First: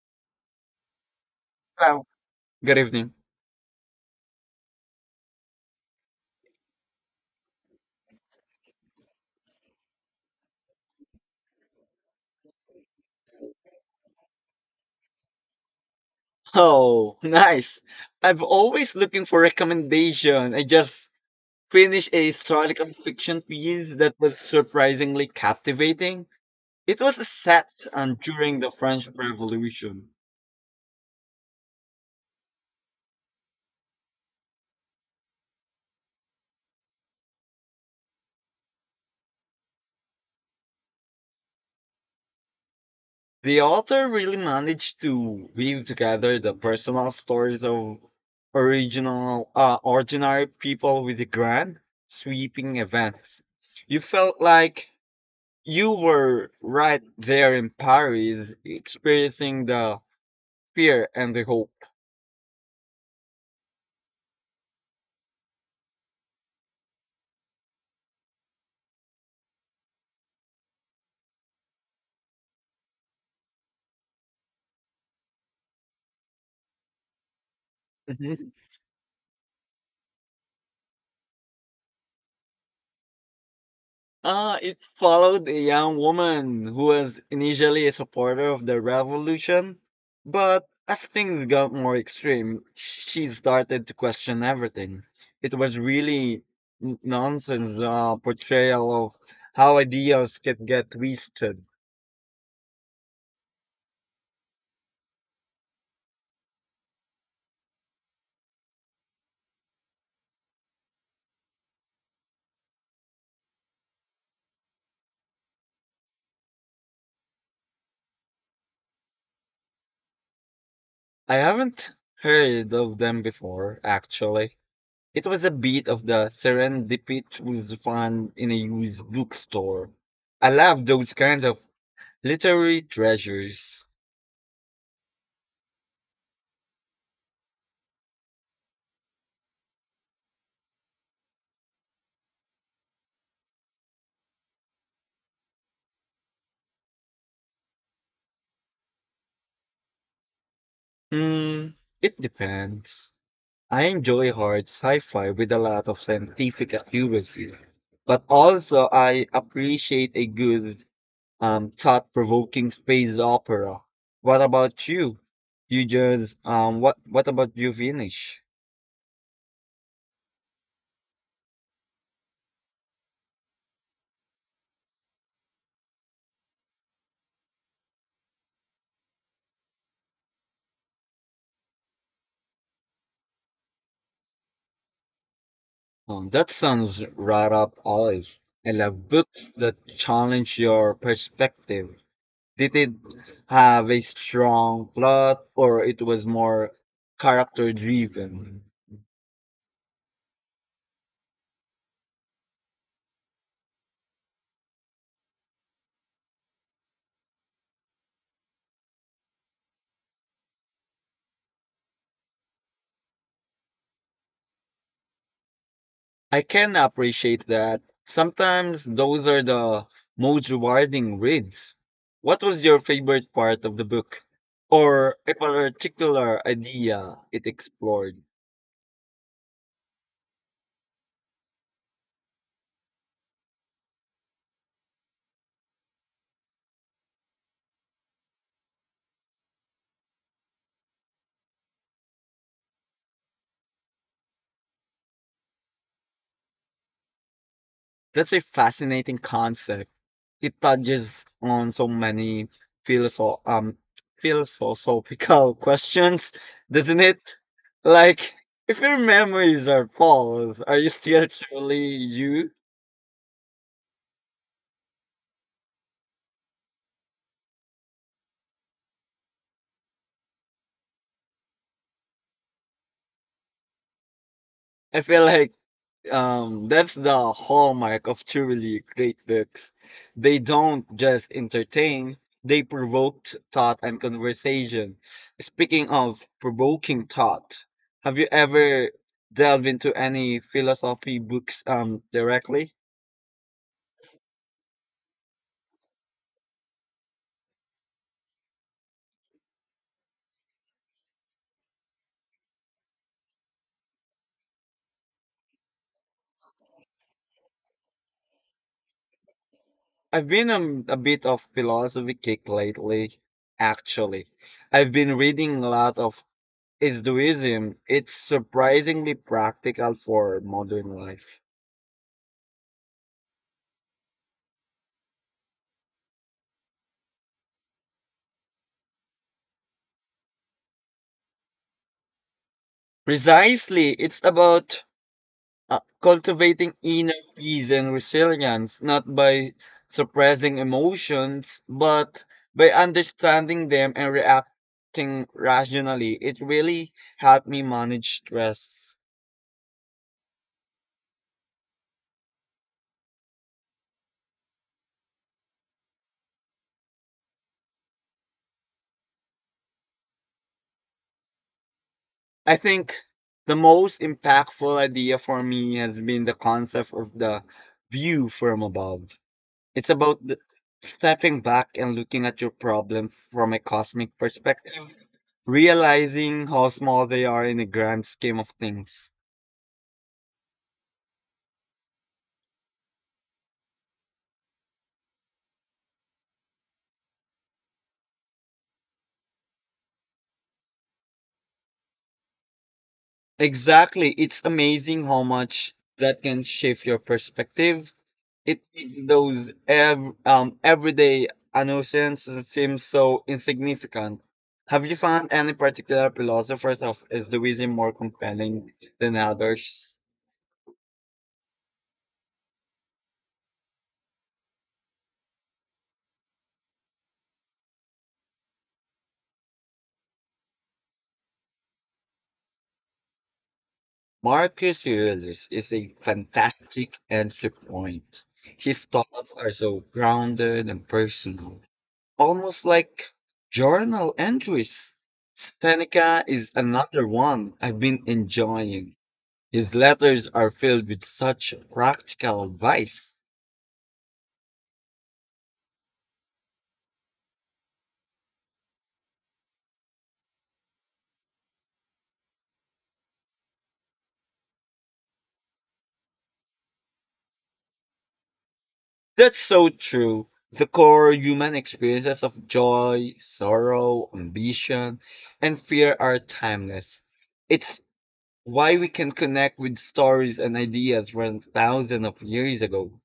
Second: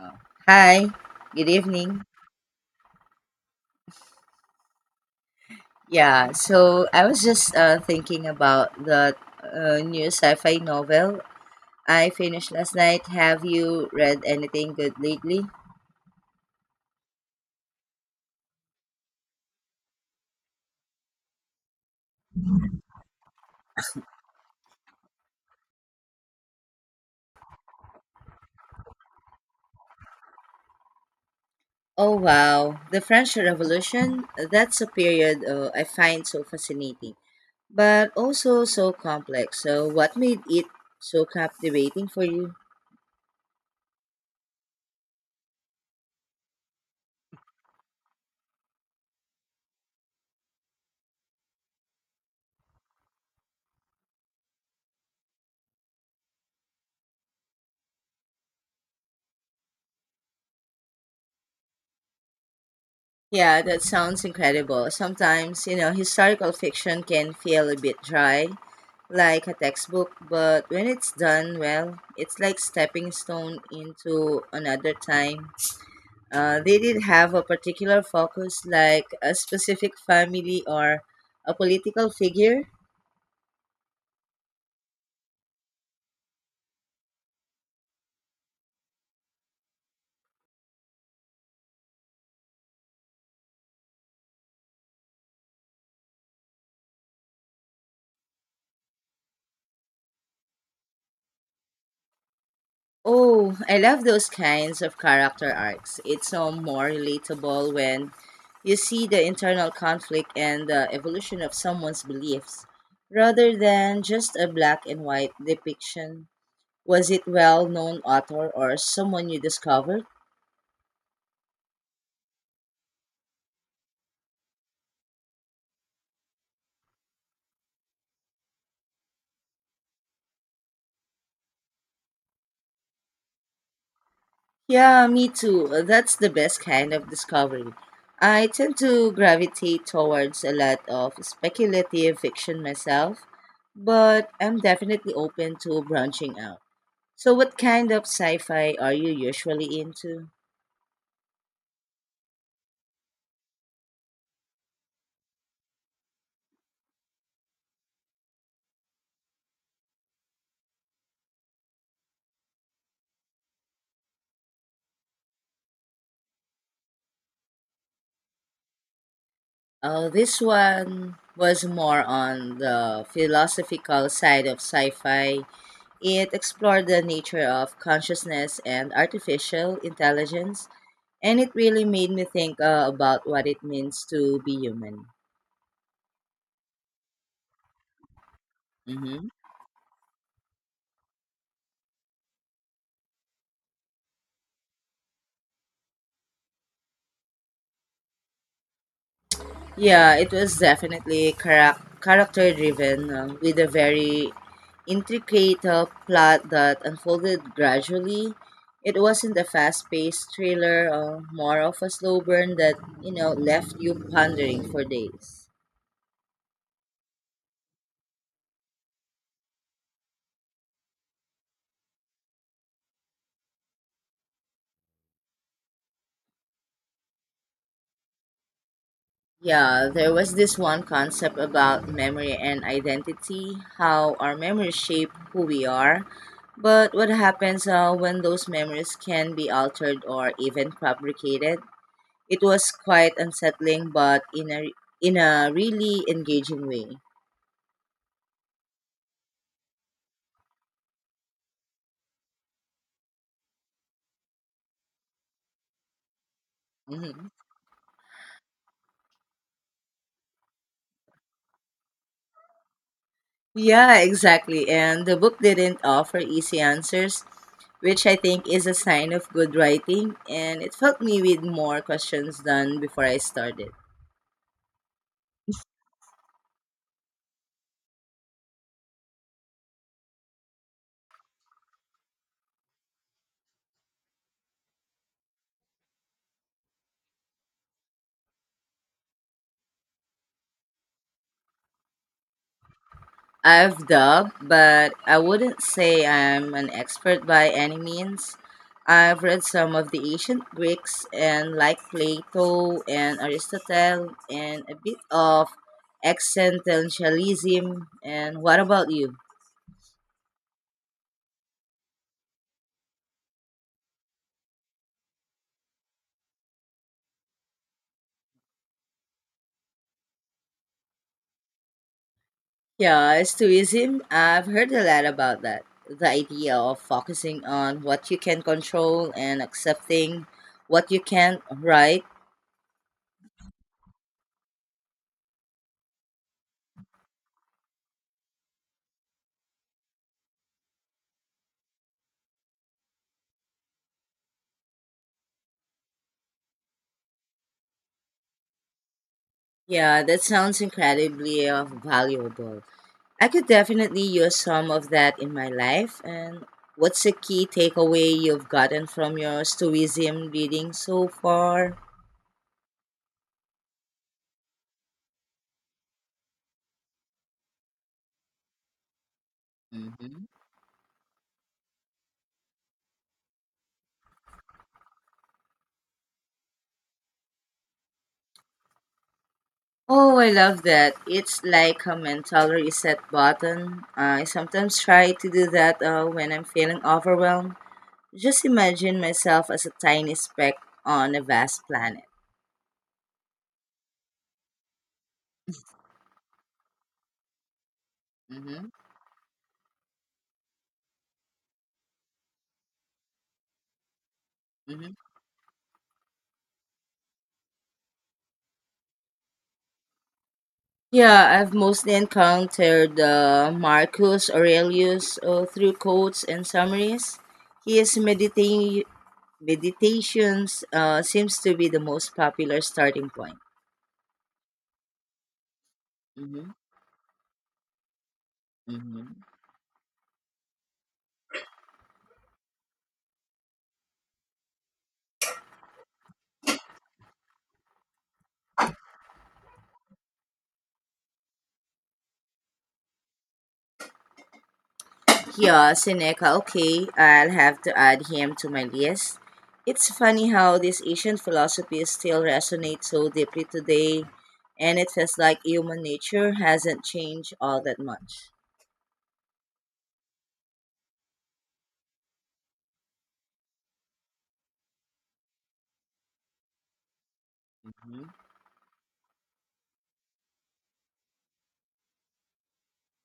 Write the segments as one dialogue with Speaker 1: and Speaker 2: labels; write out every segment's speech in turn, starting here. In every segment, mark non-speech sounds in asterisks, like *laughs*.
Speaker 1: Uh, Hi, good evening.
Speaker 2: Hello. Good evening.
Speaker 1: Yeah, so I was just thinking about the new sci fi novel I finished last night. Have you read anything good lately?
Speaker 2: Oh, *laughs* nice. I've always looking for recommendation. I just finished a historical fiction piece that was surprisingly captivating. It was set during the French Revolution.
Speaker 1: Oh, wow. The French Revolution, that's a period I find so fascinating, but also so complex. So, what made it so captivating for you?
Speaker 2: The author really managed to weave together the personal stories of ordinary people with the grand, sweeping events. You felt like you were right there in Paris, experiencing the fear and the hope.
Speaker 1: Yeah, that sounds incredible. Sometimes, historical fiction can feel a bit dry, like a textbook, but when it's done well, it's like stepping stone into another time. They did have a particular
Speaker 2: Mhm.
Speaker 1: focus, like a specific family or a political figure.
Speaker 2: It followed a young woman who was initially a supporter of the revolution, but as things got more extreme, she started to question everything. It was really nonsense portrayal of how ideas can get twisted.
Speaker 1: Oh, I love those kinds of character arcs. It's so more relatable when you see the internal conflict and the evolution of someone's beliefs rather than just a black and white depiction. Was it well known author or someone you discovered?
Speaker 2: I haven't heard of them before, actually. It was a bit of the serendipitous find in a used bookstore. I love those kinds of literary treasures.
Speaker 1: Yeah, me too. That's the best kind of discovery. I tend to gravitate towards a lot of speculative fiction myself, but I'm definitely open to branching out. So, what kind of sci fi are you usually into?
Speaker 2: Hmm, it depends. I enjoy hard sci-fi with a lot of scientific accuracy, but also I appreciate a good thought-provoking space opera. What about you? You just what about you finish?
Speaker 1: This one was more on the philosophical side of sci fi. It explored the nature of consciousness and artificial intelligence, and it really made me think about what it means to be human.
Speaker 2: That sounds right up alley. I love
Speaker 1: Hmm.
Speaker 2: books that challenge your perspective. Did it have a strong plot or it was more character driven?
Speaker 1: Yeah, it was definitely character driven with a very intricate plot that unfolded gradually. It wasn't a fast paced thriller, more of a slow burn that, you know, left you pondering for days.
Speaker 2: I can appreciate that. Sometimes those are the most rewarding reads. What was your favorite part of the book or a particular idea it explored?
Speaker 1: Yeah, there was this one concept about memory and identity, how our memories shape who we are. But what happens when those memories can be altered or even fabricated? It was quite unsettling, but in a really engaging way.
Speaker 2: That's a fascinating concept. It touches on so many philosoph- um, philosophical *laughs* questions, doesn't
Speaker 1: Mhm.
Speaker 2: it? Like, if your memories are false, are you still truly you?
Speaker 1: Yeah, exactly. And the book didn't offer easy answers, which I think is a sign of good writing. And it helped me with more questions than before I started.
Speaker 2: I feel like that's the hallmark of truly great books. They don't just entertain, they provoke thought and conversation. Speaking of provoking thought, have you ever delved into any philosophy books directly?
Speaker 1: I've dug, but I wouldn't say I'm an expert by any means. I've read some of the ancient Greeks and like Plato and Aristotle and a bit of existentialism. And what about you?
Speaker 2: I've been a bit of philosophy kick lately, actually. I've been reading a lot of Hinduism. It's surprisingly practical for modern life.
Speaker 1: Yeah, stoicism, I've heard a lot about that. The idea of focusing on what you can control and accepting what you can't, right?
Speaker 2: Precisely, it's about cultivating inner peace and resilience, not by suppressing emotions, but by understanding them and reacting rationally. It really helped me manage stress.
Speaker 1: Yeah, that sounds incredibly valuable. I could definitely use some of that in my life. And what's a key takeaway you've gotten from your Stoicism reading so far?
Speaker 2: I think the most impactful idea for me has been the concept of the view from above. It's
Speaker 1: Hmm.
Speaker 2: about stepping back and looking at your problem from a cosmic perspective realizing how small they are in the grand scheme of things.
Speaker 1: Oh, I love that. It's like a mental reset button. I sometimes try to do that when I'm feeling overwhelmed. Just imagine myself as a tiny speck on a vast planet.
Speaker 2: Exactly. It's amazing how much that can shift your perspective.
Speaker 1: Hmm.
Speaker 2: Everyday annoyances seem so insignificant. Have you
Speaker 1: Hmm.
Speaker 2: found any particular philosophers of Stoicism more compelling than others?
Speaker 1: Yeah, I've mostly encountered Marcus Aurelius through quotes and summaries. His meditations seems to be the most popular starting point.
Speaker 2: Marcus Aurelius is a
Speaker 1: Hmm.
Speaker 2: fantastic entry point. His
Speaker 1: Hmm.
Speaker 2: thoughts are so grounded and personal. Almost like journal entries. Seneca is another one I've been enjoying. His letters are filled with such practical advice.
Speaker 1: Yeah, Seneca, okay, I'll have to add him to my list. It's funny how this ancient philosophy still resonates so deeply today, and it feels like human nature hasn't changed all that much.
Speaker 2: That's so true. The core human experiences of joy, sorrow, ambition, and fear are timeless. It's why we can connect with stories and ideas from thousands of years ago.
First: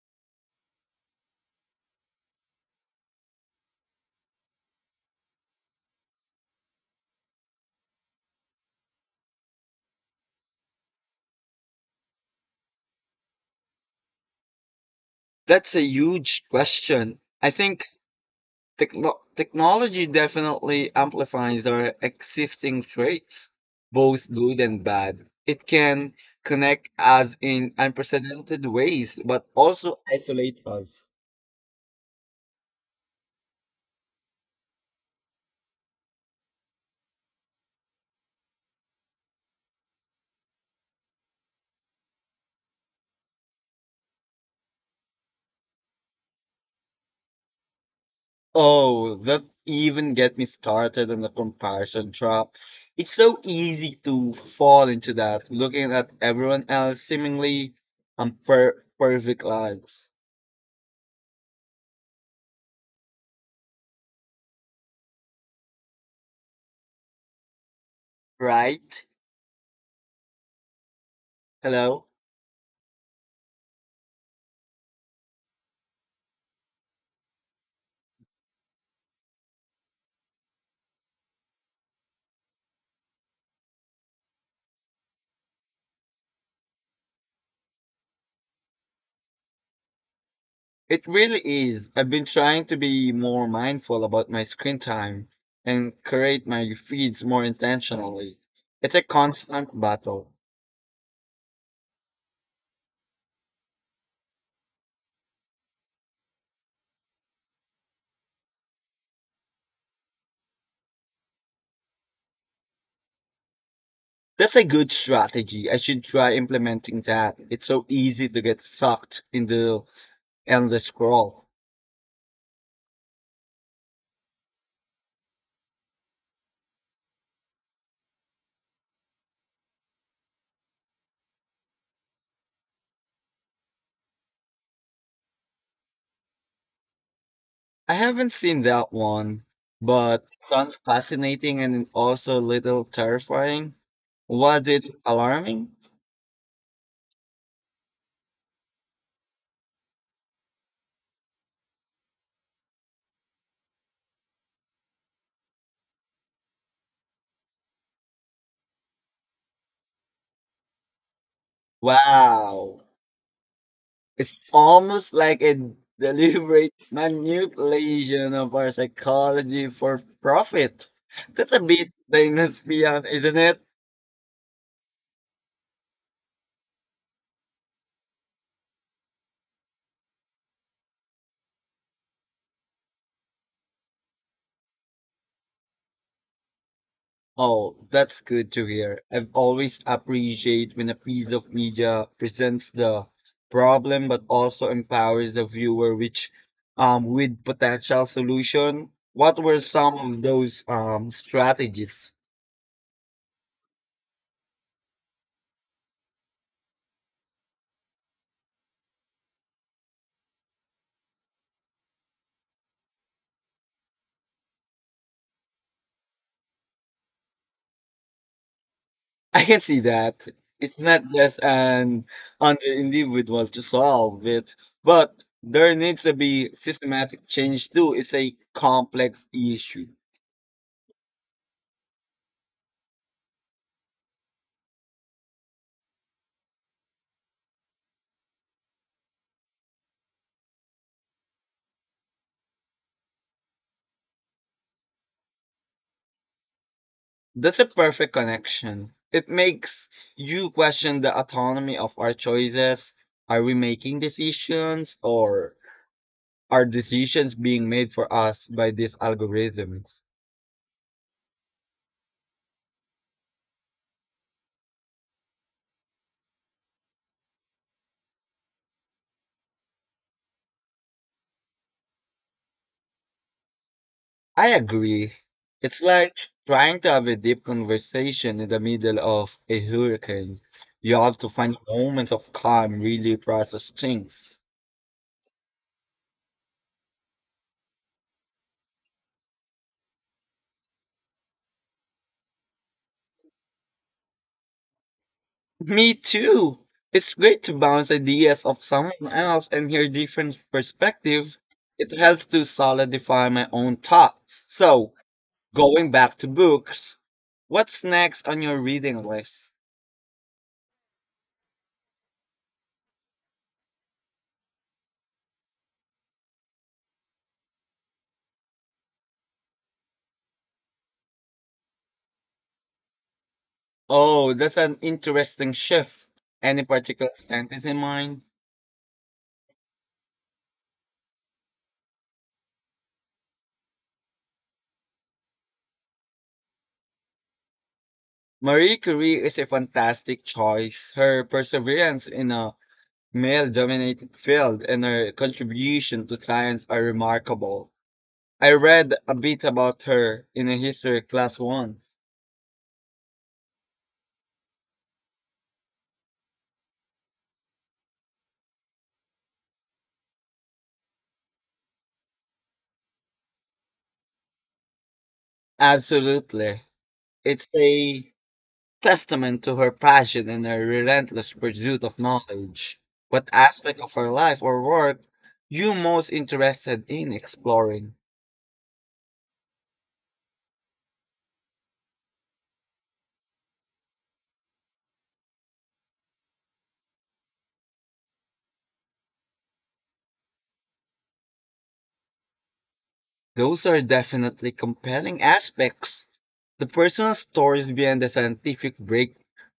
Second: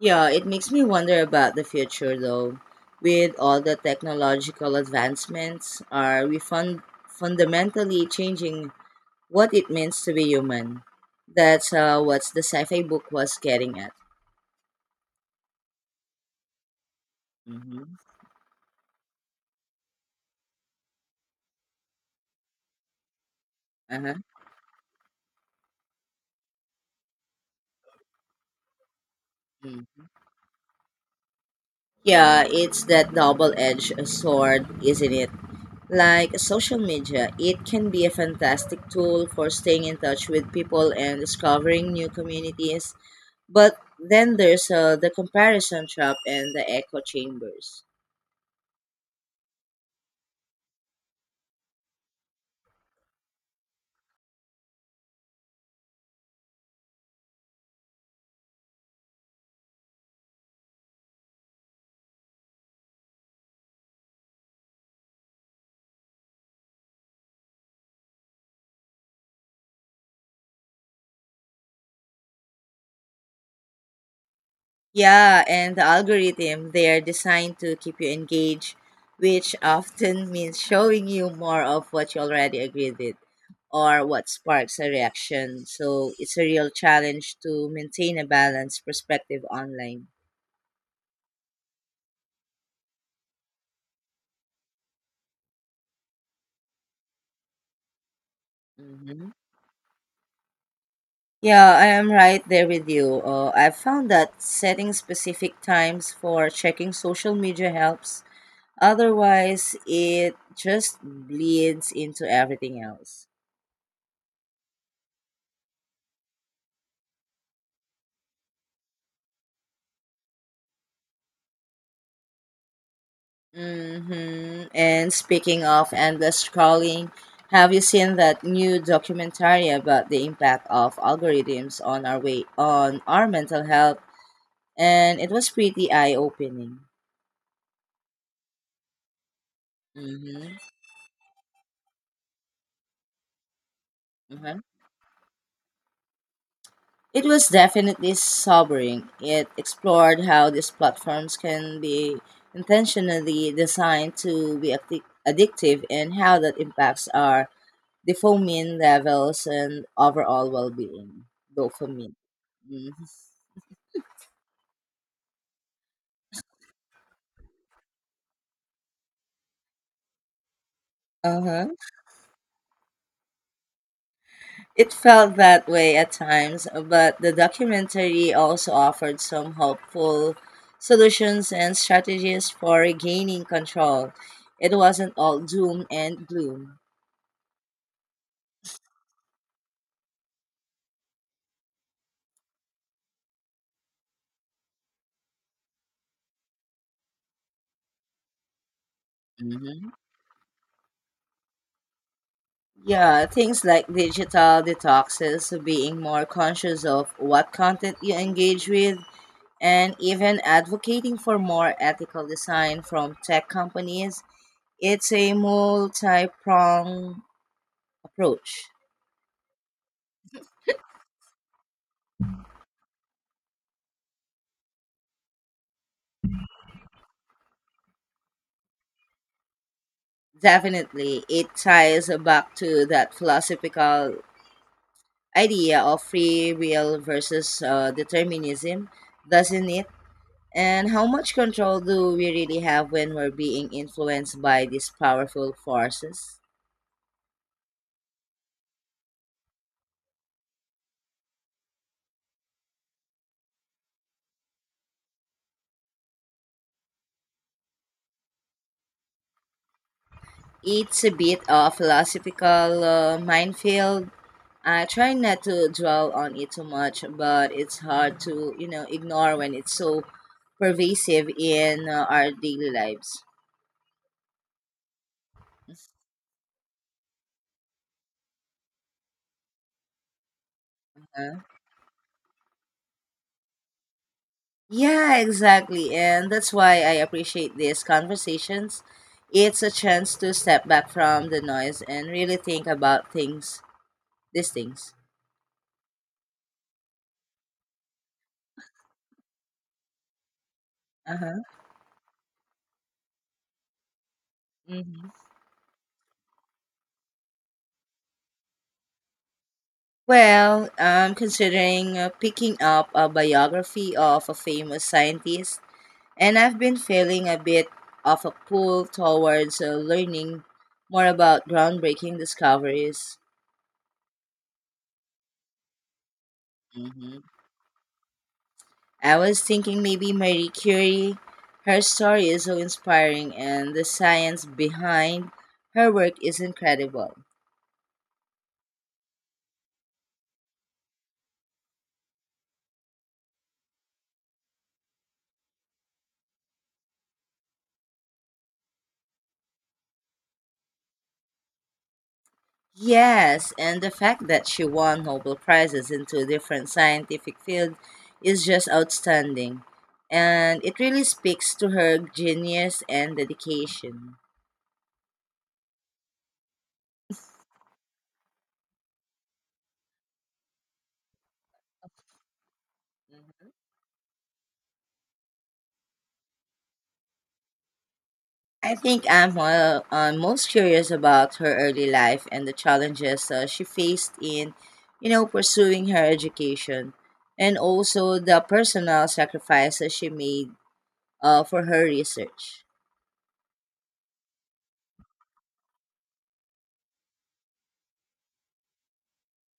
Speaker 1: Yeah, it makes me wonder about the future though. With all the technological advancements, are we fundamentally changing what it means to be human? That's what the sci fi book was getting at.
Speaker 2: That's a huge question.
Speaker 1: Hmm.
Speaker 2: Technology definitely amplifies our existing traits,
Speaker 1: Uh-huh.
Speaker 2: both good and bad. It can connect us in unprecedented ways, but also
Speaker 1: Mhm.
Speaker 2: isolate us.
Speaker 1: Yeah, it's that double edged sword, isn't it? Like social media, it can be a fantastic tool for staying in touch with people and discovering new communities. But then there's the comparison trap and the echo chambers.
Speaker 2: Oh, that even get me started on the comparison trap. It's so easy to fall into that, looking at everyone else seemingly perfect lives, right? Hello?
Speaker 1: Yeah, and the algorithm, they are designed to keep you engaged, which often means showing you more of what you already agreed with or what sparks a reaction. So it's a real challenge to maintain a balanced perspective online.
Speaker 2: It really is. I've been trying to be more mindful about my screen time and create my feeds more intentionally. It's a
Speaker 1: Hmm.
Speaker 2: constant battle.
Speaker 1: Yeah, I am right there with you. I've found that setting specific times for checking social media helps. Otherwise, it just bleeds into everything else.
Speaker 2: That's a good strategy. I should try implementing that. It's so easy to get sucked in the endless scroll.
Speaker 1: Mm-hmm. And speaking of endless scrolling, have you seen that new documentary about the impact of algorithms on our way on our mental health? And it was pretty eye-opening.
Speaker 2: I haven't seen that one, but it
Speaker 1: Mm-hmm.
Speaker 2: sounds fascinating and also a little terrifying.
Speaker 1: Mm-hmm.
Speaker 2: Was it alarming?
Speaker 1: It was definitely sobering. It explored how these platforms can be intentionally designed to be addictive and how that impacts our dopamine levels and overall well-being. Dopamine.
Speaker 2: Wow.
Speaker 1: Mhm.
Speaker 2: It's almost like a deliberate manipulation of our psychology for profit. That's a
Speaker 1: Uh-huh.
Speaker 2: bit dystopian, isn't it?
Speaker 1: It felt that way at times, but the documentary also offered some helpful solutions and strategies for regaining control. It wasn't all doom and gloom.
Speaker 2: Oh, that's good to hear. I've always appreciate when a piece of media presents the problem but also empowers the viewer which with potential solution. What were
Speaker 1: Hmm.
Speaker 2: some of those strategies?
Speaker 1: Yeah, things like digital detoxes, being more conscious of what content you engage with, and even advocating for more ethical design from tech companies. It's a multi pronged approach.
Speaker 2: I can see that. It's not just an under individual to solve it, but there needs to be systematic change too. It's a complex issue.
Speaker 1: Definitely, it ties back to that philosophical idea of free will versus determinism, doesn't it? And how much control do we really have when we're being influenced by these powerful forces?
Speaker 2: That's a perfect connection. It makes you question the autonomy of our choices. Are we making decisions or are decisions being made for us by these algorithms?
Speaker 1: It's a bit of philosophical minefield. I try not to dwell on it too much, but it's hard to, you know, ignore when it's so pervasive in our daily lives.
Speaker 2: I agree. It's like trying to have a deep conversation in the middle of a hurricane. You have to
Speaker 1: Uh,
Speaker 2: find moments of calm, really process things.
Speaker 1: yeah, exactly. And that's why I appreciate these conversations. It's a chance to step back from the noise and really think about things, these things.
Speaker 2: Me too. It's great to bounce ideas off someone else and hear different perspectives.
Speaker 1: Uh-huh.
Speaker 2: It helps to solidify my own thoughts. So,
Speaker 1: Hmm.
Speaker 2: going back to books, what's next on your reading list?
Speaker 1: Well, I'm considering picking up a biography of a famous scientist. And I've been feeling a bit of a pull towards learning more about groundbreaking discoveries.
Speaker 2: Oh, that's an interesting shift. Any particular
Speaker 1: Hmm.
Speaker 2: sentence in mind?
Speaker 1: I was thinking maybe Marie Curie. Her story is so inspiring, and the science behind her work is incredible.
Speaker 2: Marie Curie is a fantastic choice. Her perseverance in a male dominated field and her contribution to science are remarkable. I read a bit about her in a history class once.
Speaker 1: Yes, and the fact that she won Nobel Prizes in two different scientific fields is just outstanding. And it really speaks to her genius and dedication.
Speaker 2: Absolutely. It's a testament to her passion and her relentless pursuit of knowledge. What aspect of her life or work you most interested in exploring?
Speaker 1: I think I'm most curious about her early life and the challenges she faced in, you know, pursuing her education, and also the personal sacrifices she made for her research.
Speaker 2: Those are definitely compelling aspects. The personal stories behind the scientific break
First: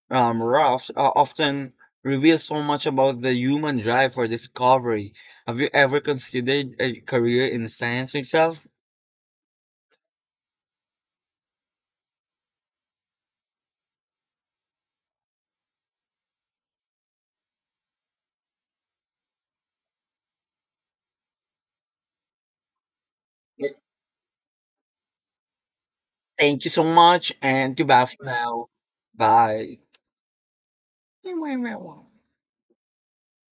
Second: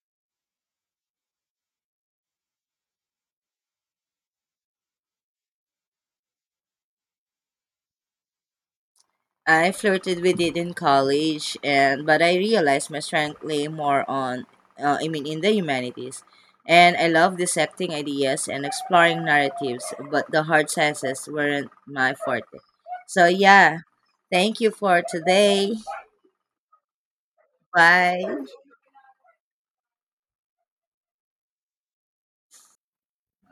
Speaker 2: roughs often reveal so much about the human drive for discovery. Have you ever considered a career in science yourself?
Speaker 1: I flirted with it in college, and but I realized my strength lay more on, in the humanities, and I love dissecting ideas and exploring narratives, but the hard sciences weren't my forte. So
Speaker 2: Yeah,
Speaker 1: yeah, thank you for today.
Speaker 2: thank you so much, and goodbye for
Speaker 1: Bye.
Speaker 2: now. Bye. Wow.